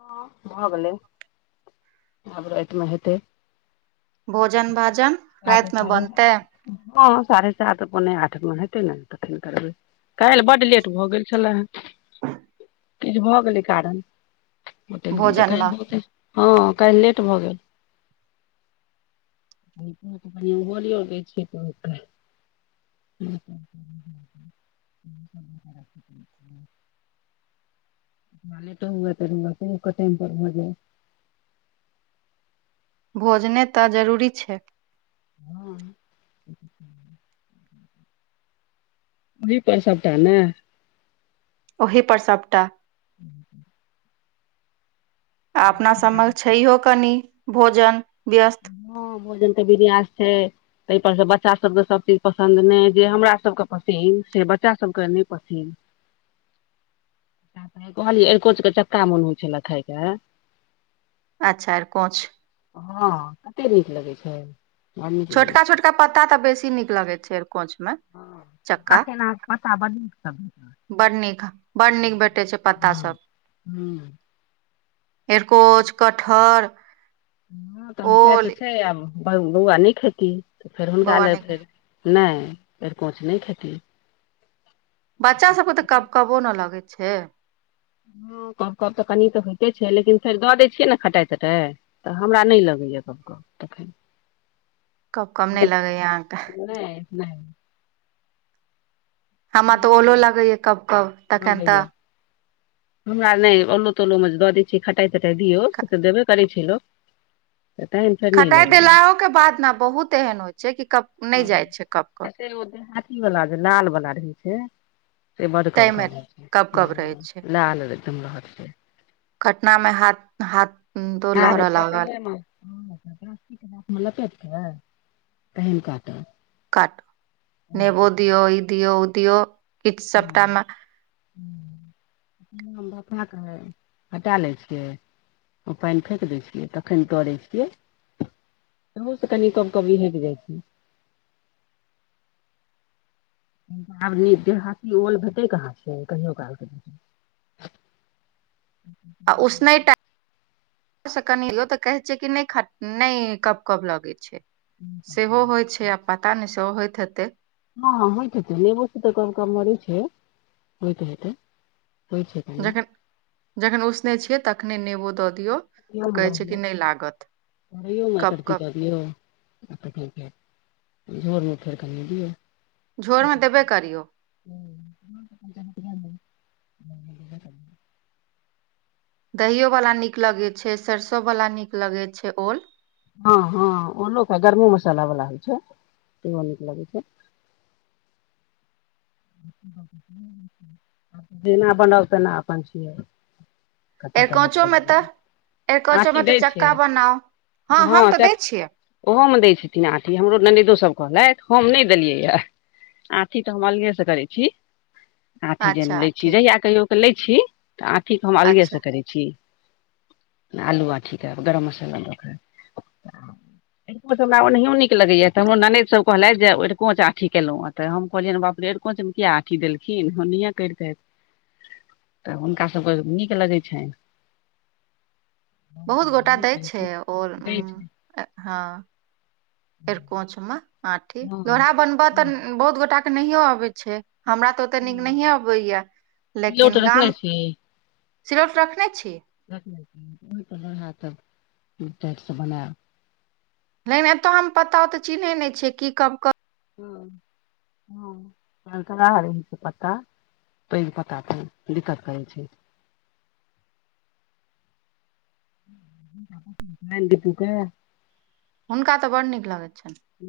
हँ भऽ गेलै आब राईत में हेतै भोजन भाजन सात राईत में साढ़े बनतै हँ साढ़े सात पौने आठ में हेतै ने तखन करबै काईल बड्ड लेट भऽ गेल छलैए किछ भऽ गेलै कारण गैटेक भोजनमे दिन [unintelligible] हँ काल्ह लेट भऽ गेल [inaudible] लओै छै त [inaudible] [inaudible] ने तऽ हए तरू [inaudible] टाइम पर भऽ जाय भोजन तऽ जरूरी छैय हँ ओहि पर सबटा नै ओही पर सबटा हूँ आ अपना सब में छैयहो कनि भोजन व्यस्त हँ भोजन तऽ बिरिआस छै तैय पर सँ बच्चासभके सभचीज पसन्द नय जे हमरासकेँ पसिन से बच्चासभकेँ नय पसिन कहलिय अर्कोंच के चक्का मोन होइ छैला खाय के अच्छा अरकोच हॅं कतेक नीक लगैय छै बड़ नीक लगै छोटका छै छोटका पत्ता तऽ बेसी नीक लगैत छैय एरकोच में हँ आखेना अहाँ के पता बड नीक लगत बड नीक बड नीक भेटै ह हूँ एरकोच कठहर हँ तहन से तऽ छै आब बौआ नहि खेती तऽ फेर हुनका बौआ नहि लग खा नय अरकोच नय खेती बच्चा सबके तऽ कब कबो नै लगै छै हँ कब कब तऽ कनि तऽ होइते छै लेकिन फेर दऽ दै छियै ने खटाइ तटाइ तऽ हमरा नई लगैए कब कब तखेन कबकब नहि नीक बात लगैया अहाँके नई नई हमरा तऽ ओलो लगैय कब कब तखन लगैया तऽ हमरा नई ओलो तोलो मे जे दऽ दै छियै खटाइ तटाइ दियौ से तऽ देबे करै छै लोक [unintelligible] खटाइ देलाहओ के बाद ने बहुत एहन होइ छै कि क हँ हँ से वो देहातीवला जे लाल बला रहै छै से बड कब ताहिमे कब होई कब छै लाल एकदम रहत जे कटना में हाथ हाथ तो लहरऽ लागल [inaudible] लपैट देबैय पहिलका तऽ काट नेबो दियऔ ई दियऔ ओ दियऔ किछ सबटामे [inaudible] हटा लै छियै ओ पैइन फकि दैत छियै तखन तरै छियै तहो से कनि कब कबी हैइट जाइ छै आब देहाती ओल भेटै कहाँ छै कहियो कालकेै आ उसने टा से कनि य तऽ कहे छै कि नय ने कब कब लगे छै सेहो होइ छै आ पता नै सेहो होइत हैते हँ होयत हैते नेबो स तऽ कब कब मरे छै होइ त हेते जखन जखन उसनेय छियै तखने नेबो दऽ दियौ [inaudible] तऽ कहै छै कि नहि लागत एक कब रती कब कर दीयो झोर मे देबे करियौ [inaudible] [inaudible] दहिओवला नीक लगैत छै सरिसोवला नीक लगैत छै ओल हँ हँ ओल गर्मो मसाला वाला होइ छै तैयो नीक लगे छैय जेना बनब तेना अपन छियै [inaudible] एरकचो आँठी मे तऽ दै छै चक्का बनाउ हँ हम तऽ दै छियै ओहो मे दै छथिन आथी हमरो ननदो सब कहलथि हम नय देलियै या आठी तऽ हम करै छी आठी अच्छा लै छी ठीक जहिया कहियो के लै छी तऽ आँखिक हम अलगे से अच्छा करै छी छी आलूआ ठीक अय आब गरम मसाला एरकोंच हमरा ओनहियो नीक लगेये तऽ हमरो ननद सब कहलथि जे ओड़को च अथी केलौं हम कहलियै ने बाप रे कोच मे किये आंठी देलखिन होनहियें करतैथ तऽ हुनका सभके नीक लगै छनि बहुत गोटा दै छै ओर दै छै हँ एरकोंच मे आंठी हँ लोढ़ा बनबऽ तऽ बहुत गोटा नहियो अबै छै हमरा तऽ तऽ नीक नहिये अबैये तिलौट लेकिन रखने गाम छी सरौट रखने छी रखने छी ओइसँ लोरहा तऽ चटसँ बनायब लेकिन एतो हम पता तऽ चिन्है नहि छी की कब कब हँ हँ तऽ रहै छै पता पैघ पत्ता तऽ दिक्कत करै छै गीतुके हुनका तऽ बड़ नीक लगै छै। [unintelligible]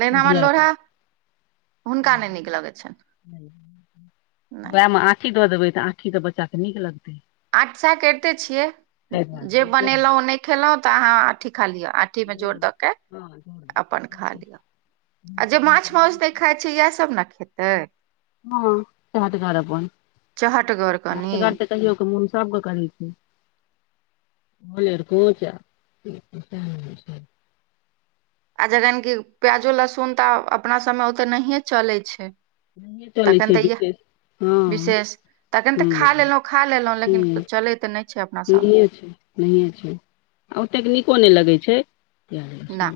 लेकिन हमर लोढ़हा हुनका नहि नीक लगैत छनि नहि वैह म आठ। ठी दऽ देबै तऽ आठी तऽ बच्चाके नीक लगतै। आठ सैह करिते छियै ताहि जे बनेलौं नय खेलौं तऽ अहाँ आठी खा लियो आंठ आठी मे जोर दुआरे दऽ के हँ अपन खा लिअ आ जे माछ माउस नय खाइ छै इएह सभ ने खेतै हँ चहटगर अपन चहटगर कनि चहटगर तऽ कहियो के मोन सबके करै छै ओल अरिकोंच आ जखन की प्याजो लहसुन तऽ अपना सबमे ओते नहिए चलै छै नहिए चलै तखन छै तऽ इएह विशेष हँ विशेष तखन तऽ हँ खा लेलहुँ खा लेलहुँ हुँ लेकिन चलै तऽ नहि छै अपना सभमे नहियें छै नहिए छै आ ओतेक नीको नय लगै छै। ना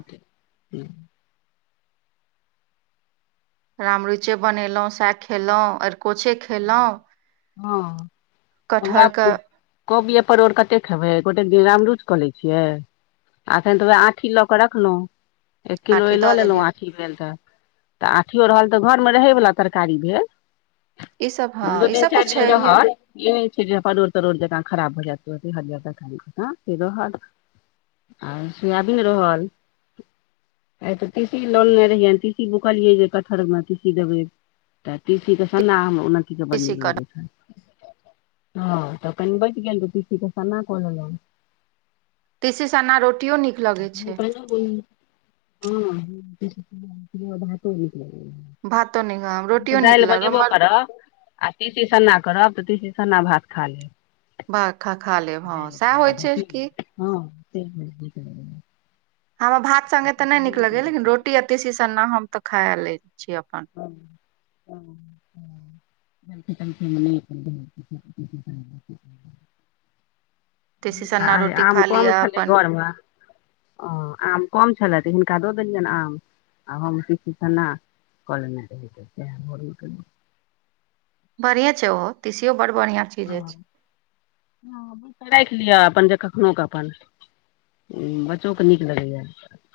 राम रुचि बनेलों सएह खेलौं एरकोंचें खेलौं हँ हमरा कटहरके कोबिये, परोर कते खेबै गोटे दिन रामरुच कऽ लै छियै। आ अखन तऽ वैह आँठी लऽ कऽ रखलौं। एक आठी किलोये लऽ दऽ लेलौं देलियै आठी भेल तऽ तऽ आठियो रहल तऽ घरमे रहै वला तरकारी भेल। ई सब हँ दू ई दिन सब तऽ चाइर दिन छैहे रहल। इ नय छै जे परोल-तरोड़ जेना खराब हो जैत तुरते हरियर तरकारी जकाँ से रहल। आ सुयाबीन रहल। आय तऽ ति सी लानने रहिये ति सी बुकलियै जे कटहर मे ति सी देबै। तऽ ति सी के सन्नाह हमर ननकी के बड्ड नीक कृषि लगै छै। हाँ तऽ कनि बचि गेल तऽ टी सी के सान्ना क लेलौं। ति सी सन्ना रोटियो नीक लगै छै। हूंँ हाँ ति सी सन्ना रोटियो आ भातो मे। भातो नीक तऽ रोटियो नीक दालि लग बनेबो हमर आ ति सी सन्ना भात करब तऽ ती सी सन्ना भात खा लेब। भ खा खा लेब हँ सएह होइ छै कि हँ [unintelligible] [inaudible] हमरा भात सङ्गे तऽ नय नीक लगैये लेकिन रोटी आ ति सी सन्ना हम तऽ खाए लै छी अपन। [inaudible] [inaudible] तीसी तनिटा सन्ना आय रोटी आम खा कम लिअ छलै अपन घर में ओ आम कम छलै त हिनका दऽ देलियन आम आ हम तीसी सना करने रहे तऽ तहां भोरे उठलिये बढ़िये छै ओहो तीसीयो बड़ बढ़िया चीज ऐछ हाँ भुज के राख लिया अपन जे कखनो के अपन हूँ बच्चो के नीक लगैया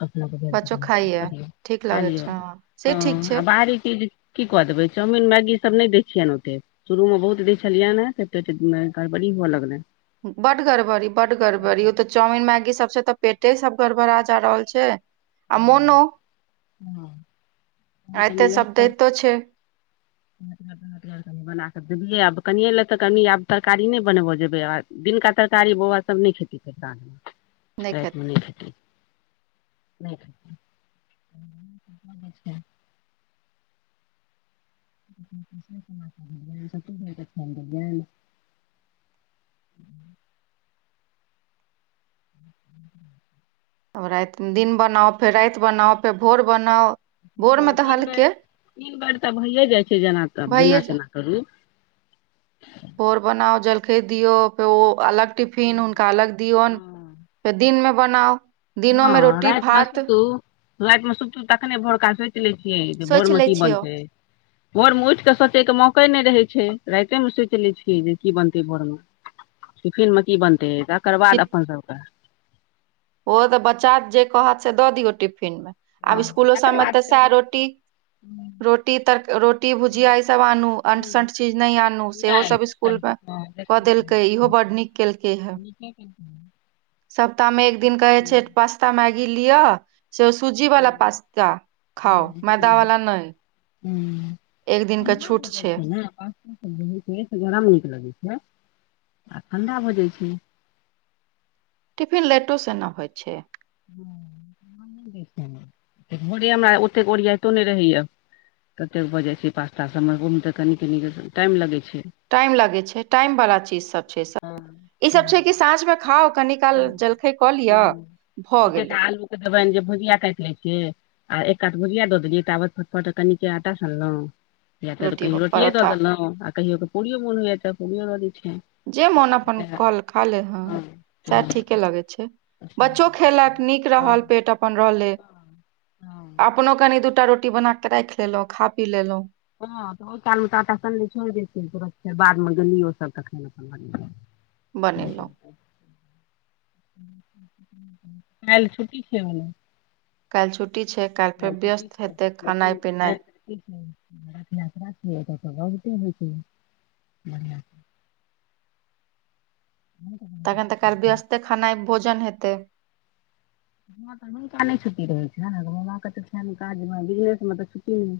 अपना बजार बच्चो खाइया के [inaudible] ठीक खा लगै लिया छै हँ से ठीक हाँ आ छै बाहरी चीज की कऽ देबै चाउमिन मैगी सब ने दै छिये ओते शुरू मे बहुत दै छलियैन कतेक चीज में ऐकर बड़ी हुए लगलै बड गरबरी बड गरबरी ओ तऽ चाउमिन मैगी सबसे तऽ पेटे सब गड़बड़ा जा रहल छैय आ मोनो तहन आ ऐेतऽ शबदेतो छैय [inaudible] तरकारी बना कऽ देबियै आब कनियए ले तऽ कनि आब तरकारी ने बनबो जेबै आब दिनका तरकारी बौआ सब नेय खेते [inaudible] नहि खेतै रातमे नय खेलिए [inaudible] ह [inaudible] तब रात दिन बनाउ फेर रात बनाउ फेर भोर बनाउ भोरमे हँ तऽ तीन बेर हल्के तीन बेर तऽ भइए जाइ छै जेना अब भइए जेना तेना तरू भोर बनाउ जलखै दियो तो अलग टिफिन हुनका अलग दिऔन हँ फेर दिन में बनाउ दिनो में रोटी भात रात में सुतलूं तखने भोरका सोच लै छियै जे सोचि भोरमे लै की छियौ बनतै भोर मे उठ कऽ सोचेके मौके नै रहै छै राते मे सोच लै छियै जे की बनतै भोरमे टिफीन में की बनते तेकर बाद अपन सबके उहो तऽ बच्चा जे कहत से दऽ दियौ टिफिन मे आब हँ स्कुलो तकर सबमे बाद तऽ साएह फेर रोटी रोटी तर रोटी भुजिया ई सब आनू अंट संट चीज नय आनू ठण्डा सेहो सब कुल कऽ देलकै इहो बड नीक केलकै हे [inaudible] सप्ताह में एक दिन कहै छै पास्ता मैगी लिअ से सुजी वलाा पास्ता खाउ मैदा वला नय ह ठंडा भऽ जाए छै न गरम नीक लगैत छै आ ठण्डा भऽ जाइ छै टिफिन लेटो से न होइ छै भोरे हमरा ओतेक ओरियाइतो नय रहैय ततेक भऽ जाए छै पासता सब म ओहूम तऽ कनी कनी टाइम लगैत छै टाइम लगे छै टाइम वाला चीज सब छै सब हँ ई सब छै कि साँझ में खाउ कनि काल जलखैय कऽ लियअ भऽ गेलै [unintelligible] देबनि जे भुजिया काइट लैय के आ एकात भजिया दो देलिए ताबे तऽ फटफट कनिक आटा सनलोओ या तऽ रोटी कहियो रोटीए दऽ परोठा देलौं आ कहियोे पूड़ियो मोन होइए तऽ पूड़ियो दऽ दैत छिय जे मोन अपन कल खा ले हऽ सेह ठीके लगै छै बच्चो खेलक नीक रहल पेट अपन रहले [inaudible] हँ अपनो कनि दु टा रोटी बना कऽ राइख लेलौ खा पी लेलैं हँ तऽ ओइ काल में तऽ आटा सैन कऽ छोड़ दै तुरत फेर बाद में गेली ओ सब तखैन अपन बनबै छी बनेलौ [inaudible] काइल छुटी छै ह काइल छुट्टी छै काइल फेर छुट्टी व्यस्त छै हेते खेनै लेकिन पिनै [unintelligible] [unintelligible] तखन तऽ काल रहै व्यस्ते खनै भोजन हेतै हऽ तऽ हुनका नै छुट्टी रह छैन मामा तऽ छैन काज म बिजनेस म तऽ छुट्टी नै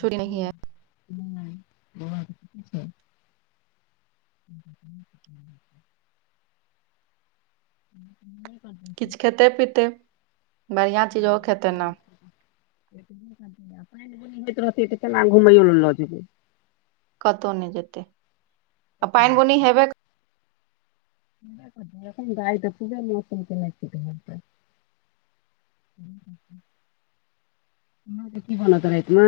छुट्टी नहिये [unintelligible] [unintelligible] किछ खेतै पीतै [inaudible] बढ़ियाँ चीज ओ खेतै न [unintelligible] घुमै लऽ जबै कतौ नै जेतै [inaudible] आ पान बुनी हबै हमरा कथी अ अखन गाय तऽ पूजा मौसम चलै छै घर पर [inaudible] [inaudible] अहाँ कऽ की बनत राइत म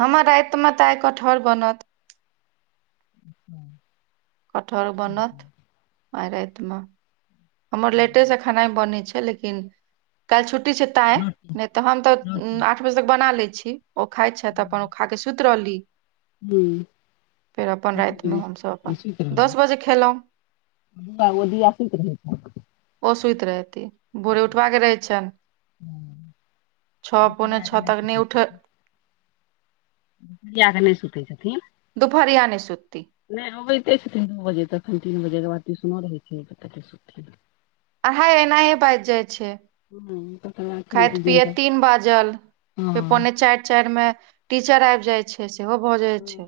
हमर राइत म तऽ आइ कटहर बनत [unintelligible] कटहर बनत [inaudible] आए राइत म हमर लेटे से खनै बनै छै लेकिन [inaudible] काइल छु छुट्टी छै तैय रोटी नै तऽ हम तऽ रोटी आठ बजे तक बना लै छी ओ खै छैथ अपन ओ खा कऽ सुत रहली हूँ [inaudible] फेर अपन अच्छा, राइत में हम सभ अपन सुति दस बजे खेलै तऽ ओ दिया सुत रहै छै ओ सुत रहती छै भोरे उठबाका कऽ रहै छन [inaudible] छ पौने दुपहरिया कऽ छ नहि तक नै सुतै उठ [unintelligible] नै सुतै छथिन दुपहरिया नै सुततै नै अबैते छथिन दू बजे तखन तीन बजे केँ बाद ट्यूशनो रहे [unintelligible] अड़हाइ एनाहे बाइज जाइ छै [unintelligible] खैत एलियनि पियत तऽ तीन बाजल फेर हँ पौने चाइर चाइर में टीचर आइब जाइ छै से सेहो भऽ जाइ छै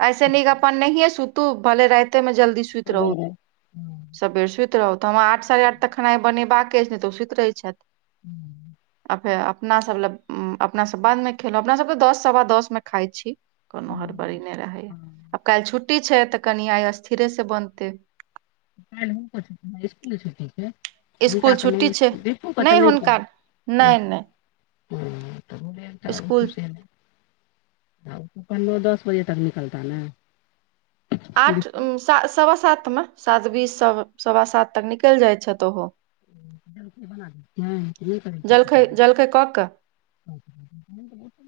[inaudible] ऐसे नीक अपन नहींए सुतू भले राइते में जल्दी सुत रहू सबेरे हँ सबेर सुत रहू तऽ हमरा आठ साढ़े आठ तक खनै बनेबाक ऐछे नै तऽ ओ सुत रहैत छैथ [unintelligible] फेर अपना सब लऽ अपना सब बाद मे खेलों अपना सब तऽ दस सवा दस में खाइ छी कोनो हँ हड़बड़ी नै रहै आब काइल छुट्टी छै तऽ कनि आइ स्थिरे से बनतै काइल हुनको छुटी इसकूल छुटी छै हिनका स्कूल तऽ नय छुट्टी छै दिपु केँ तऽ नहि नय हुनका कहब नहि नहि हँ तऽ बुलेन तऽ स्कूल तु से नय पहिलेओ दस बजे तक निकलता नऽ आठ सा - सवा सातमे सात बीस सब सवा सात तक निकलि जाइ छैथ ओहो हुँ तऽ जलखैय बना दै छियै कि नय करै छैथ जलखै ओहो जलखै कऽ कऽ [unintelligible]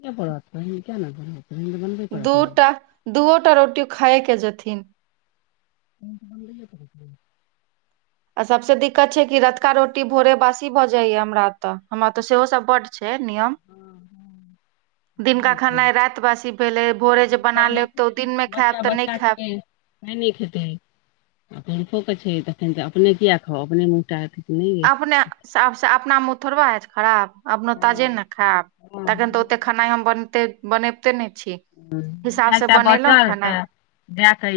पनिर किया नय बनत पनिर बनै दूटा दूओटा रोटी खाए कऽ जेथिन तहन तऽ बनबाये [unintelligible] आ सबसे दिक्कत छै कि रतुका रोटी भोरे बासी भऽ जाइ य हमरा एतऽ हमरा तऽ सेहो सब बड्ड छै नियम हँ - हँ दिनका छै खेनाइ राइत बासी भेलै भोरे जे बना बच्चा नहि लेब तऽ ओ दिनमे खैब तऽ नय खैब नय नऽ खेतै आ पुरुखो कऽ छै तऽ फेत तऽ अपने किया खाउ अपने मुटा केँ तऽ नय अपने साफ सँ अपना मुँह थोड़बा हेत खराब अपो ताजे हँ नऽ खैब हँ तखैन तऽ हँ, ओते खेनाइ हम बनते बनेबिते नय छी दू हिसाब चारि से टा बनेलहुँ बचल खनाइ तऽ दए कऽ